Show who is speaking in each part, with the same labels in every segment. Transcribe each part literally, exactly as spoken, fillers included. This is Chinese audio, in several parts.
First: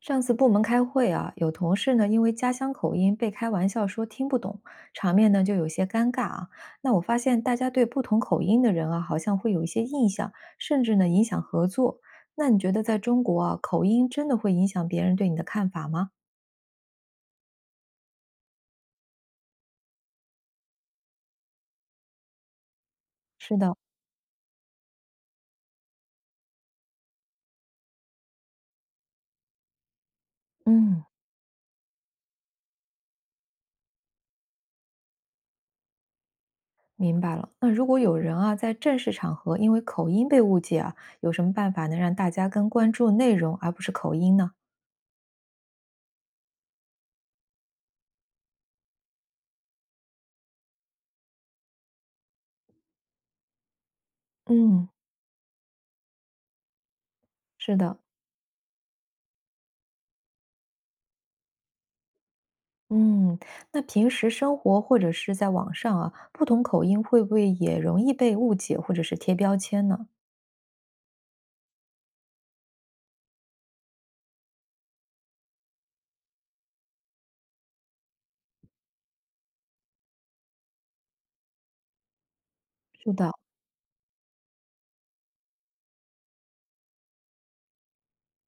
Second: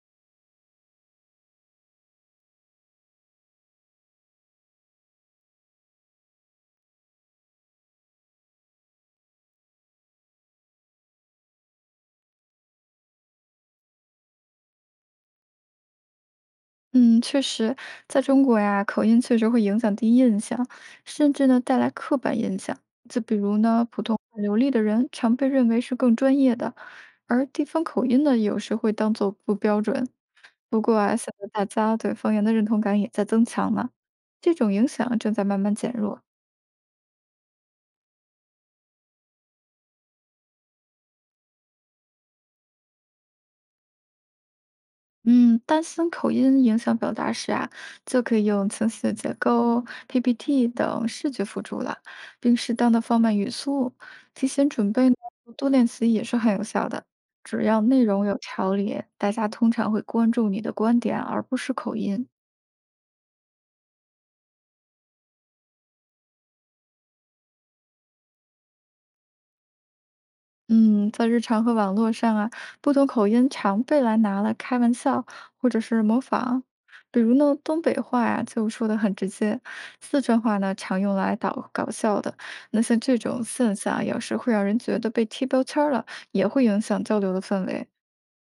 Speaker 1: 上次部门开会啊，有同事呢因为家乡口音被开玩笑说听不懂，场面呢就有些尴尬啊。那我发现大家对不同口音的人啊，好像会有一些印象，甚至呢影响合作。那你觉得在中国啊，口音真的会影响别人对你的看法吗？
Speaker 2: 嗯，确实，在中国呀，口音确实会影响第一印象，甚至呢带来刻板印象。就比
Speaker 1: 是
Speaker 2: 如
Speaker 1: 的，
Speaker 2: 呢，普通话流利的人常被认为是更专业的，而地方口音呢，有时会当做不标准。不过
Speaker 1: 嗯，
Speaker 2: 啊，现在大家对方言的认同感也在增强呢，这种影响正在慢慢减弱。
Speaker 1: 明白了。那如果有人啊在正式场合因为口音被误解啊，有什么办法能让大家更关注内容而不是口音呢？
Speaker 2: 嗯，担心口音影响表达时啊，就可以用情绪结构、P P T 等视觉辅助了，并适当的放慢语速，提前
Speaker 1: 嗯，
Speaker 2: 准备呢多练习也是很有效的。只
Speaker 1: 是
Speaker 2: 要
Speaker 1: 的，
Speaker 2: 内容有条理，大家通常会关注你的观点，而不是口音。
Speaker 1: 嗯，那平时生活或者是在网上啊，不同口音会不会也容易被误解或者是贴标签呢？
Speaker 2: 嗯，在日常和网络上啊，不同口音常被来拿来开玩笑，或者是模仿。比如呢，东北话呀、就说的很直接，四川话呢常用来搞搞笑的。那像
Speaker 1: 是
Speaker 2: 这
Speaker 1: 的，
Speaker 2: 种现象，有时会让人觉得被贴标签儿了，也会影响交流的氛围。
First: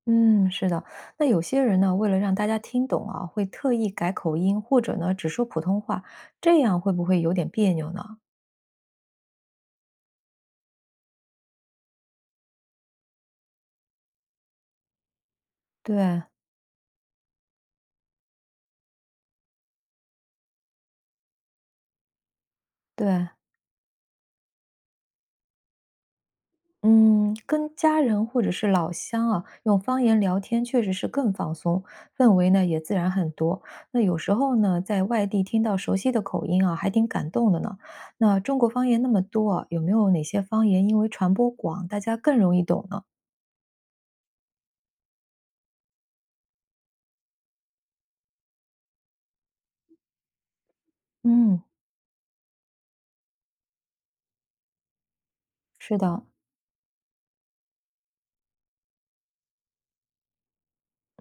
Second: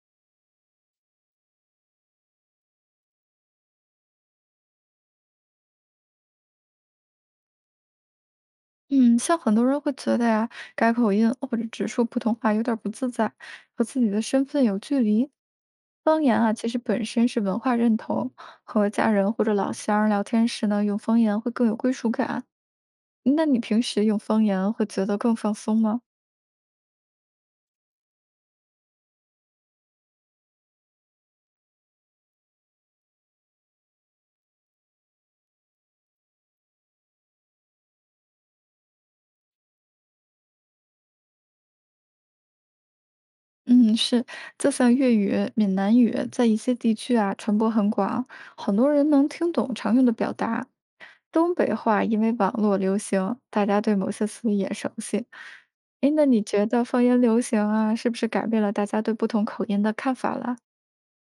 Speaker 1: 嗯，是的。那有些人呢，为了让大家听懂啊，会特意改口音，或者呢，只说普通话，这样会不会有点别扭呢？
Speaker 2: 嗯，像很多人会觉得呀，改口音或者只说普通话有点儿不自在，和自己的身份有距离。
Speaker 1: 对
Speaker 2: 方言啊，其实本身是文化认同，和家人或者老乡儿聊天时呢，用方言会更有归属感。
Speaker 1: 对，
Speaker 2: 那你平时用方言会觉得更放松吗？
Speaker 1: 嗯，跟家人或者是老乡啊，用方言聊天确实是更放松，氛围呢也自然很多。那有时候呢，在外地听到熟悉的口音啊，还挺感动的呢。那中国方言那么多啊有没有哪些方言因为传播广，大家更容易懂呢？
Speaker 2: 嗯，是，就像粤语、闽南语在一些地区啊传播很广，很多人能听懂常用的表达。东
Speaker 1: 嗯，
Speaker 2: 北话因为网络流行，大家对某些词语也熟悉。
Speaker 1: 是
Speaker 2: 诶，
Speaker 1: 的。
Speaker 2: 那你觉得方言流行啊，是不是改变了大家对不同口音的看法了？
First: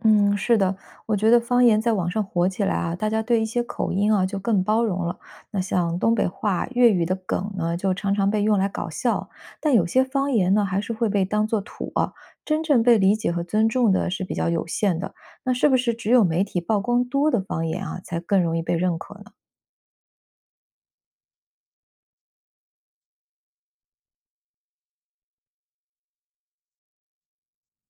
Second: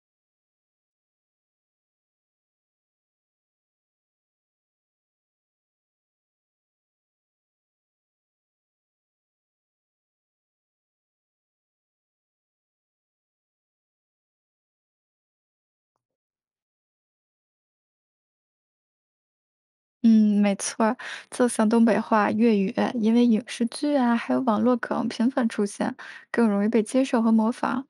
Speaker 1: 嗯，是的，我觉得方言在网上火起来啊，大家对一些口音啊就更包容了。那像东北话、粤语的梗呢，就常常被用来搞笑，但有些方言呢，还是会被当作土啊，真正被理解和尊重的是比较有限的。那是不是只有媒体曝光多的方言啊，才更容易被认可呢？
Speaker 2: 嗯，没错儿，就像东北话、粤语，因为影视剧啊，还有网络梗频繁出现，更容易被接受和模仿。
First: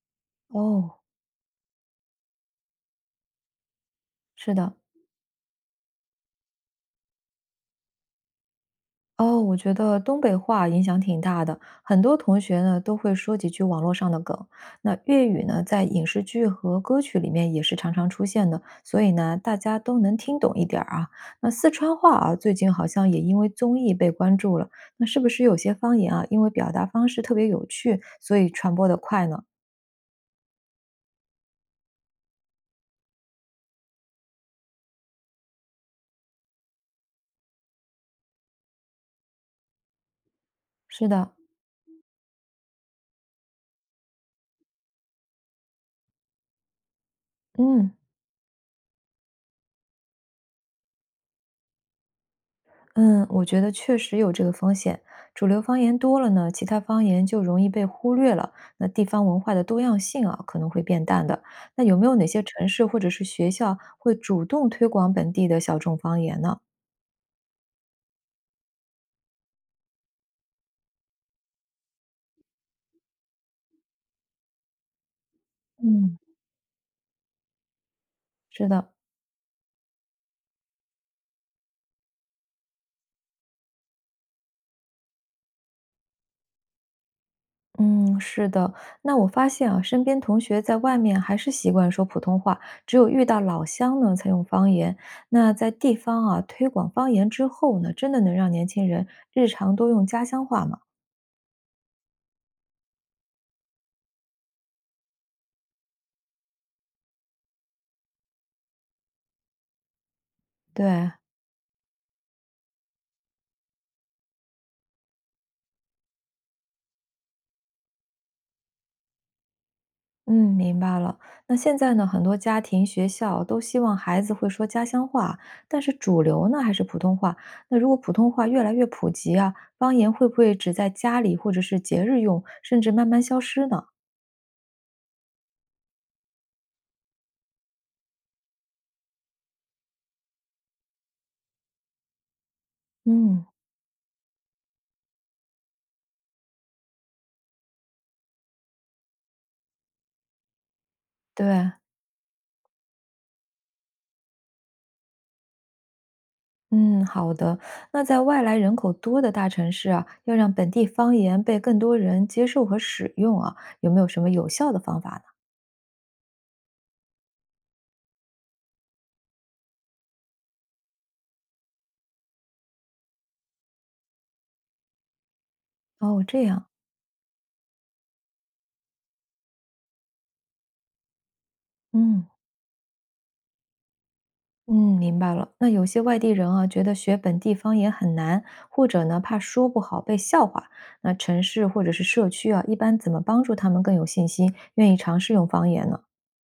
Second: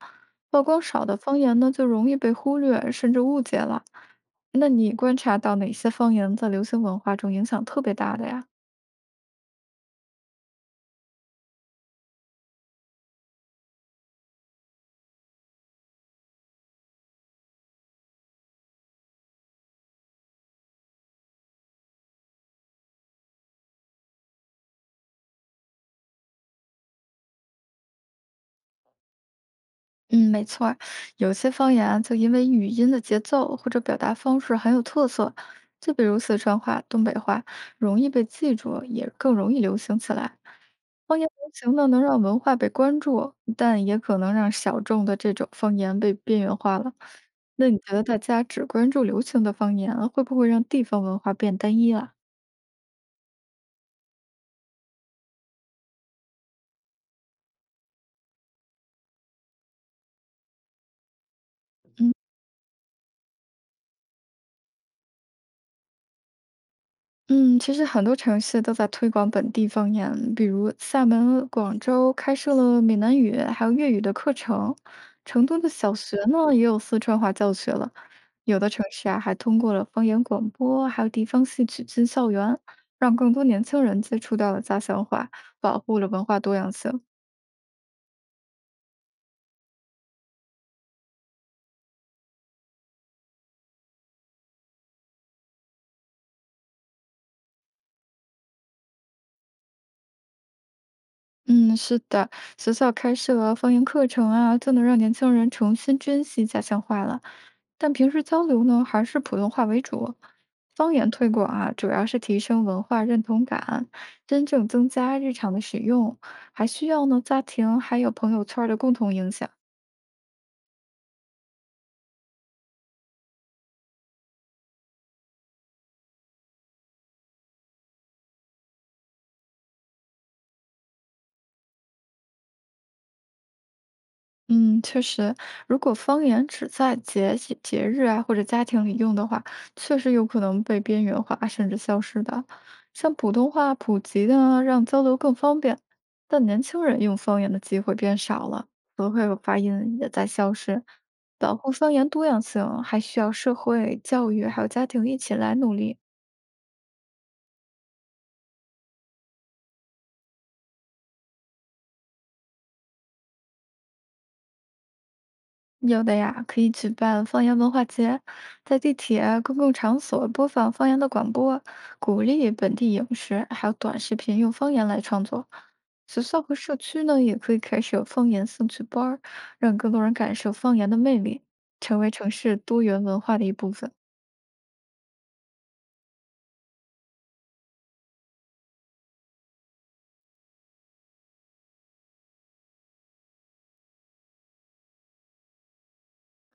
Speaker 2: 曝光
Speaker 1: 哦，
Speaker 2: 少的方言呢，就容易被忽略，甚至误解了。
Speaker 1: 是
Speaker 2: 那
Speaker 1: 的，
Speaker 2: 你观察到哪些方言在流行文化中影响特别大的呀？
Speaker 1: 哦，我觉得东北话影响挺大的，很多同学呢都会说几句网络上的梗。那粤语呢，在影视剧和歌曲里面也是常常出现的，所以呢，大家都能听懂一点儿啊。那四川话啊，最近好像也因为综艺被关注了，那是不是有些方言啊，因为表达方式特别有趣，所以传播的快呢？
Speaker 2: 嗯，没错儿有些方言啊就因为语音的节奏或者表达方式很有特色，就比如四川话、东北话，容易被记住，也更容易流行起来。
Speaker 1: 是
Speaker 2: 方言
Speaker 1: 的，
Speaker 2: 流行呢，能让文化被关注，但也可能让小众的这种方言被边缘化了。那你
Speaker 1: 嗯。
Speaker 2: 觉得大家只关注流行的方言，会不会让地方文化变单一了？
Speaker 1: 嗯，我觉得确实有这个风险。主流方言多了呢，其他方言就容易被忽略了。那地方文化的多样性啊，可能会变淡的。那有没
Speaker 2: 嗯。
Speaker 1: 有哪些城市或者是学校会主动推广本地的小众方言呢？
Speaker 2: 嗯，其实很多城市都在推广本地方言，比如厦门、广州开设了闽南语还有粤语的课程，成都的小学
Speaker 1: 嗯，
Speaker 2: 呢也有四川话教学了，有
Speaker 1: 是
Speaker 2: 的城
Speaker 1: 的，
Speaker 2: 市啊还通过了方言广播，还有地方戏曲进校园，让更多年轻人接触到了家乡话，保护了文化多样性。
Speaker 1: 嗯，是的。那我发现啊，身边同学在外面还是习惯说普通话，只有遇到老乡呢才用方言。那在地方啊推广方言之后呢，真的能让年轻人日常多用家乡话吗？
Speaker 2: 嗯，是的，学校开设方言课程啊，就能让年轻人重新珍惜家乡话了。但平时交流呢，还是普通话为主。方言
Speaker 1: 对，
Speaker 2: 推广啊，主要是提升文化认同感，真正增加日常的使用，还需要呢家庭还有朋友圈儿的共同影响。
Speaker 1: 嗯，明白了。那现在呢，很多家庭、学校都希望孩子会说家乡话，但是主流呢还是普通话。那如果普通话越来越普及啊，方言会不会只在家里或者是节日用，甚至慢慢消失呢？
Speaker 2: 嗯，确实，如果方言只在节气节日啊或者家庭里用的话，确实有可能被边缘化甚至消失的。像普
Speaker 1: 嗯，
Speaker 2: 通话普及呢，让交流更方便，但年轻人用方言的机会变少了，词汇和发音也在消失。保
Speaker 1: 对，
Speaker 2: 护方言多样性，还需要社会、教育还有家庭一起来努力。
Speaker 1: 嗯，好的。那在外来人口多的大城市啊，要让本地方言被更多人接受和使用啊，有没有什么有效的方法呢？
Speaker 2: 有的呀，可以举办方言文化节，在地铁、公共场所播放方言的广播，鼓励本地影视还有短视频用方言来创作。学
Speaker 1: 哦，
Speaker 2: 校
Speaker 1: 这
Speaker 2: 和
Speaker 1: 样，
Speaker 2: 社区呢，也可以开设方言兴趣班儿让更多人感受方言的魅力，成为
Speaker 1: 嗯。
Speaker 2: 城市多元文化的一部分。
Speaker 1: 嗯，明白了。那有些外地人啊，觉得学本地方言很难，或者呢怕说不好被笑话。那城市或者是社区啊，一般怎么帮助他们更有信心，愿意尝试用方言呢？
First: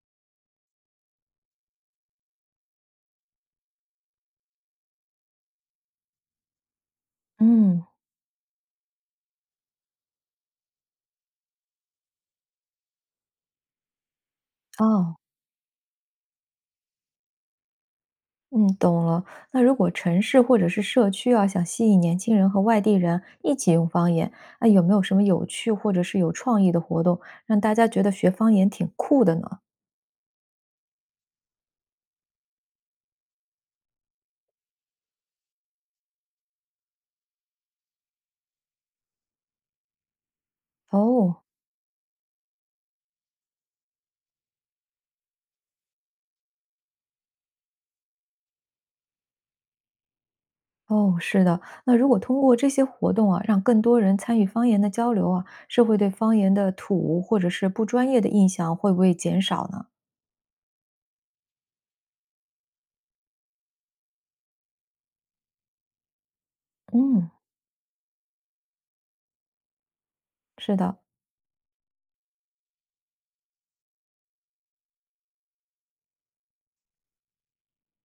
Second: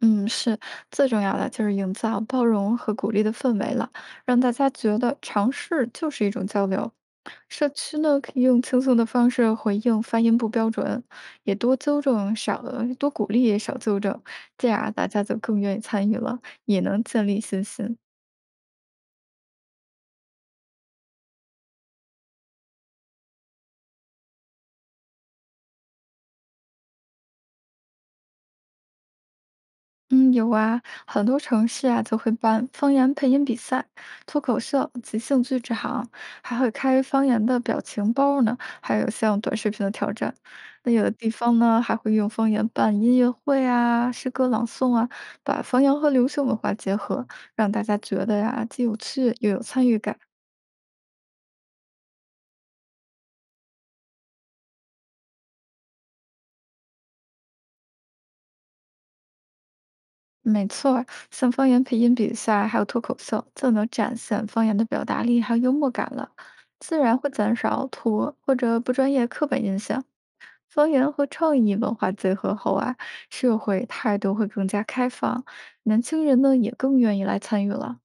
Speaker 2: 嗯，是，最重要的就是营造包容和鼓励的氛围了，让大家觉得尝试就是一种交流。社
Speaker 1: 嗯，
Speaker 2: 区呢，可以用轻松的方式回应发音不标准，也多纠正少，多鼓励少纠正，这样大
Speaker 1: 哦，
Speaker 2: 家就更愿意参与了，也能建立信心。
Speaker 1: 嗯，懂了。那如果城市或者是社区啊，想吸引年轻人和外地人一起用方言，那有没有什么有趣或者是有创意的活动，让大家觉得学方言挺酷的呢？
Speaker 2: 嗯，有啊，很多城市啊就会办方言配音比赛、脱口秀、即兴剧之行，还会开方言的表情包儿呢，还有像短视频的挑战。那有的地
Speaker 1: 哦，
Speaker 2: 方呢，还会用方言办音乐会啊、诗歌朗诵啊，把方言和流行文化结合，让大家觉得呀、既有趣又有参与感。
Speaker 1: 哦，是的。那如果通过这些活动啊，让更多人参与方言的交流啊，社会对方言的土或者是不专业的印象会不会减少呢？
Speaker 2: 没错儿像方言配音比赛还有脱口秀，就能展现方言的表达力还有幽默感了，自然
Speaker 1: 嗯，
Speaker 2: 会减少土或者不专业刻板印象。
Speaker 1: 是
Speaker 2: 方
Speaker 1: 的，
Speaker 2: 言和创意文化结合后啊，社会态度会更加开放，年轻人呢也更愿意来参与了。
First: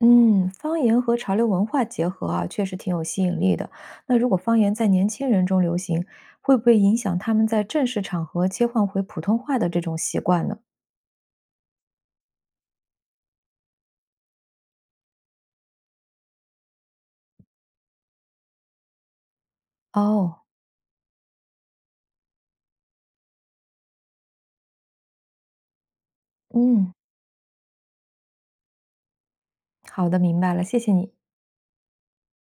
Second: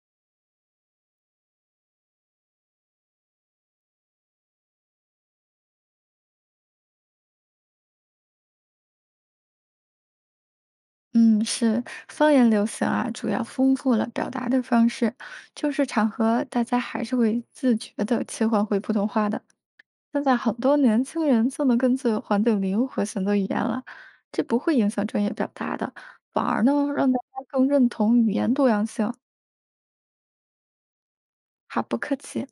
Speaker 1: 嗯，方言和潮流文化结合啊，确实挺有吸引力的。那如果方言在年轻人中流行，会不会影响他们在正式场合切换回普通话的这种习惯呢？
Speaker 2: 嗯，是方言流行啊，主要丰富了表达的方式，就是场合大家还是会自觉的切换回普通话的。现在
Speaker 1: 哦，
Speaker 2: 很多年轻人就能根据环境灵活选择语言了，这不会影响专业表达的，反而呢
Speaker 1: 嗯，
Speaker 2: 让大家更认同语言多样性，
Speaker 1: 好的，明白了，谢谢你。
Speaker 2: 还不客气。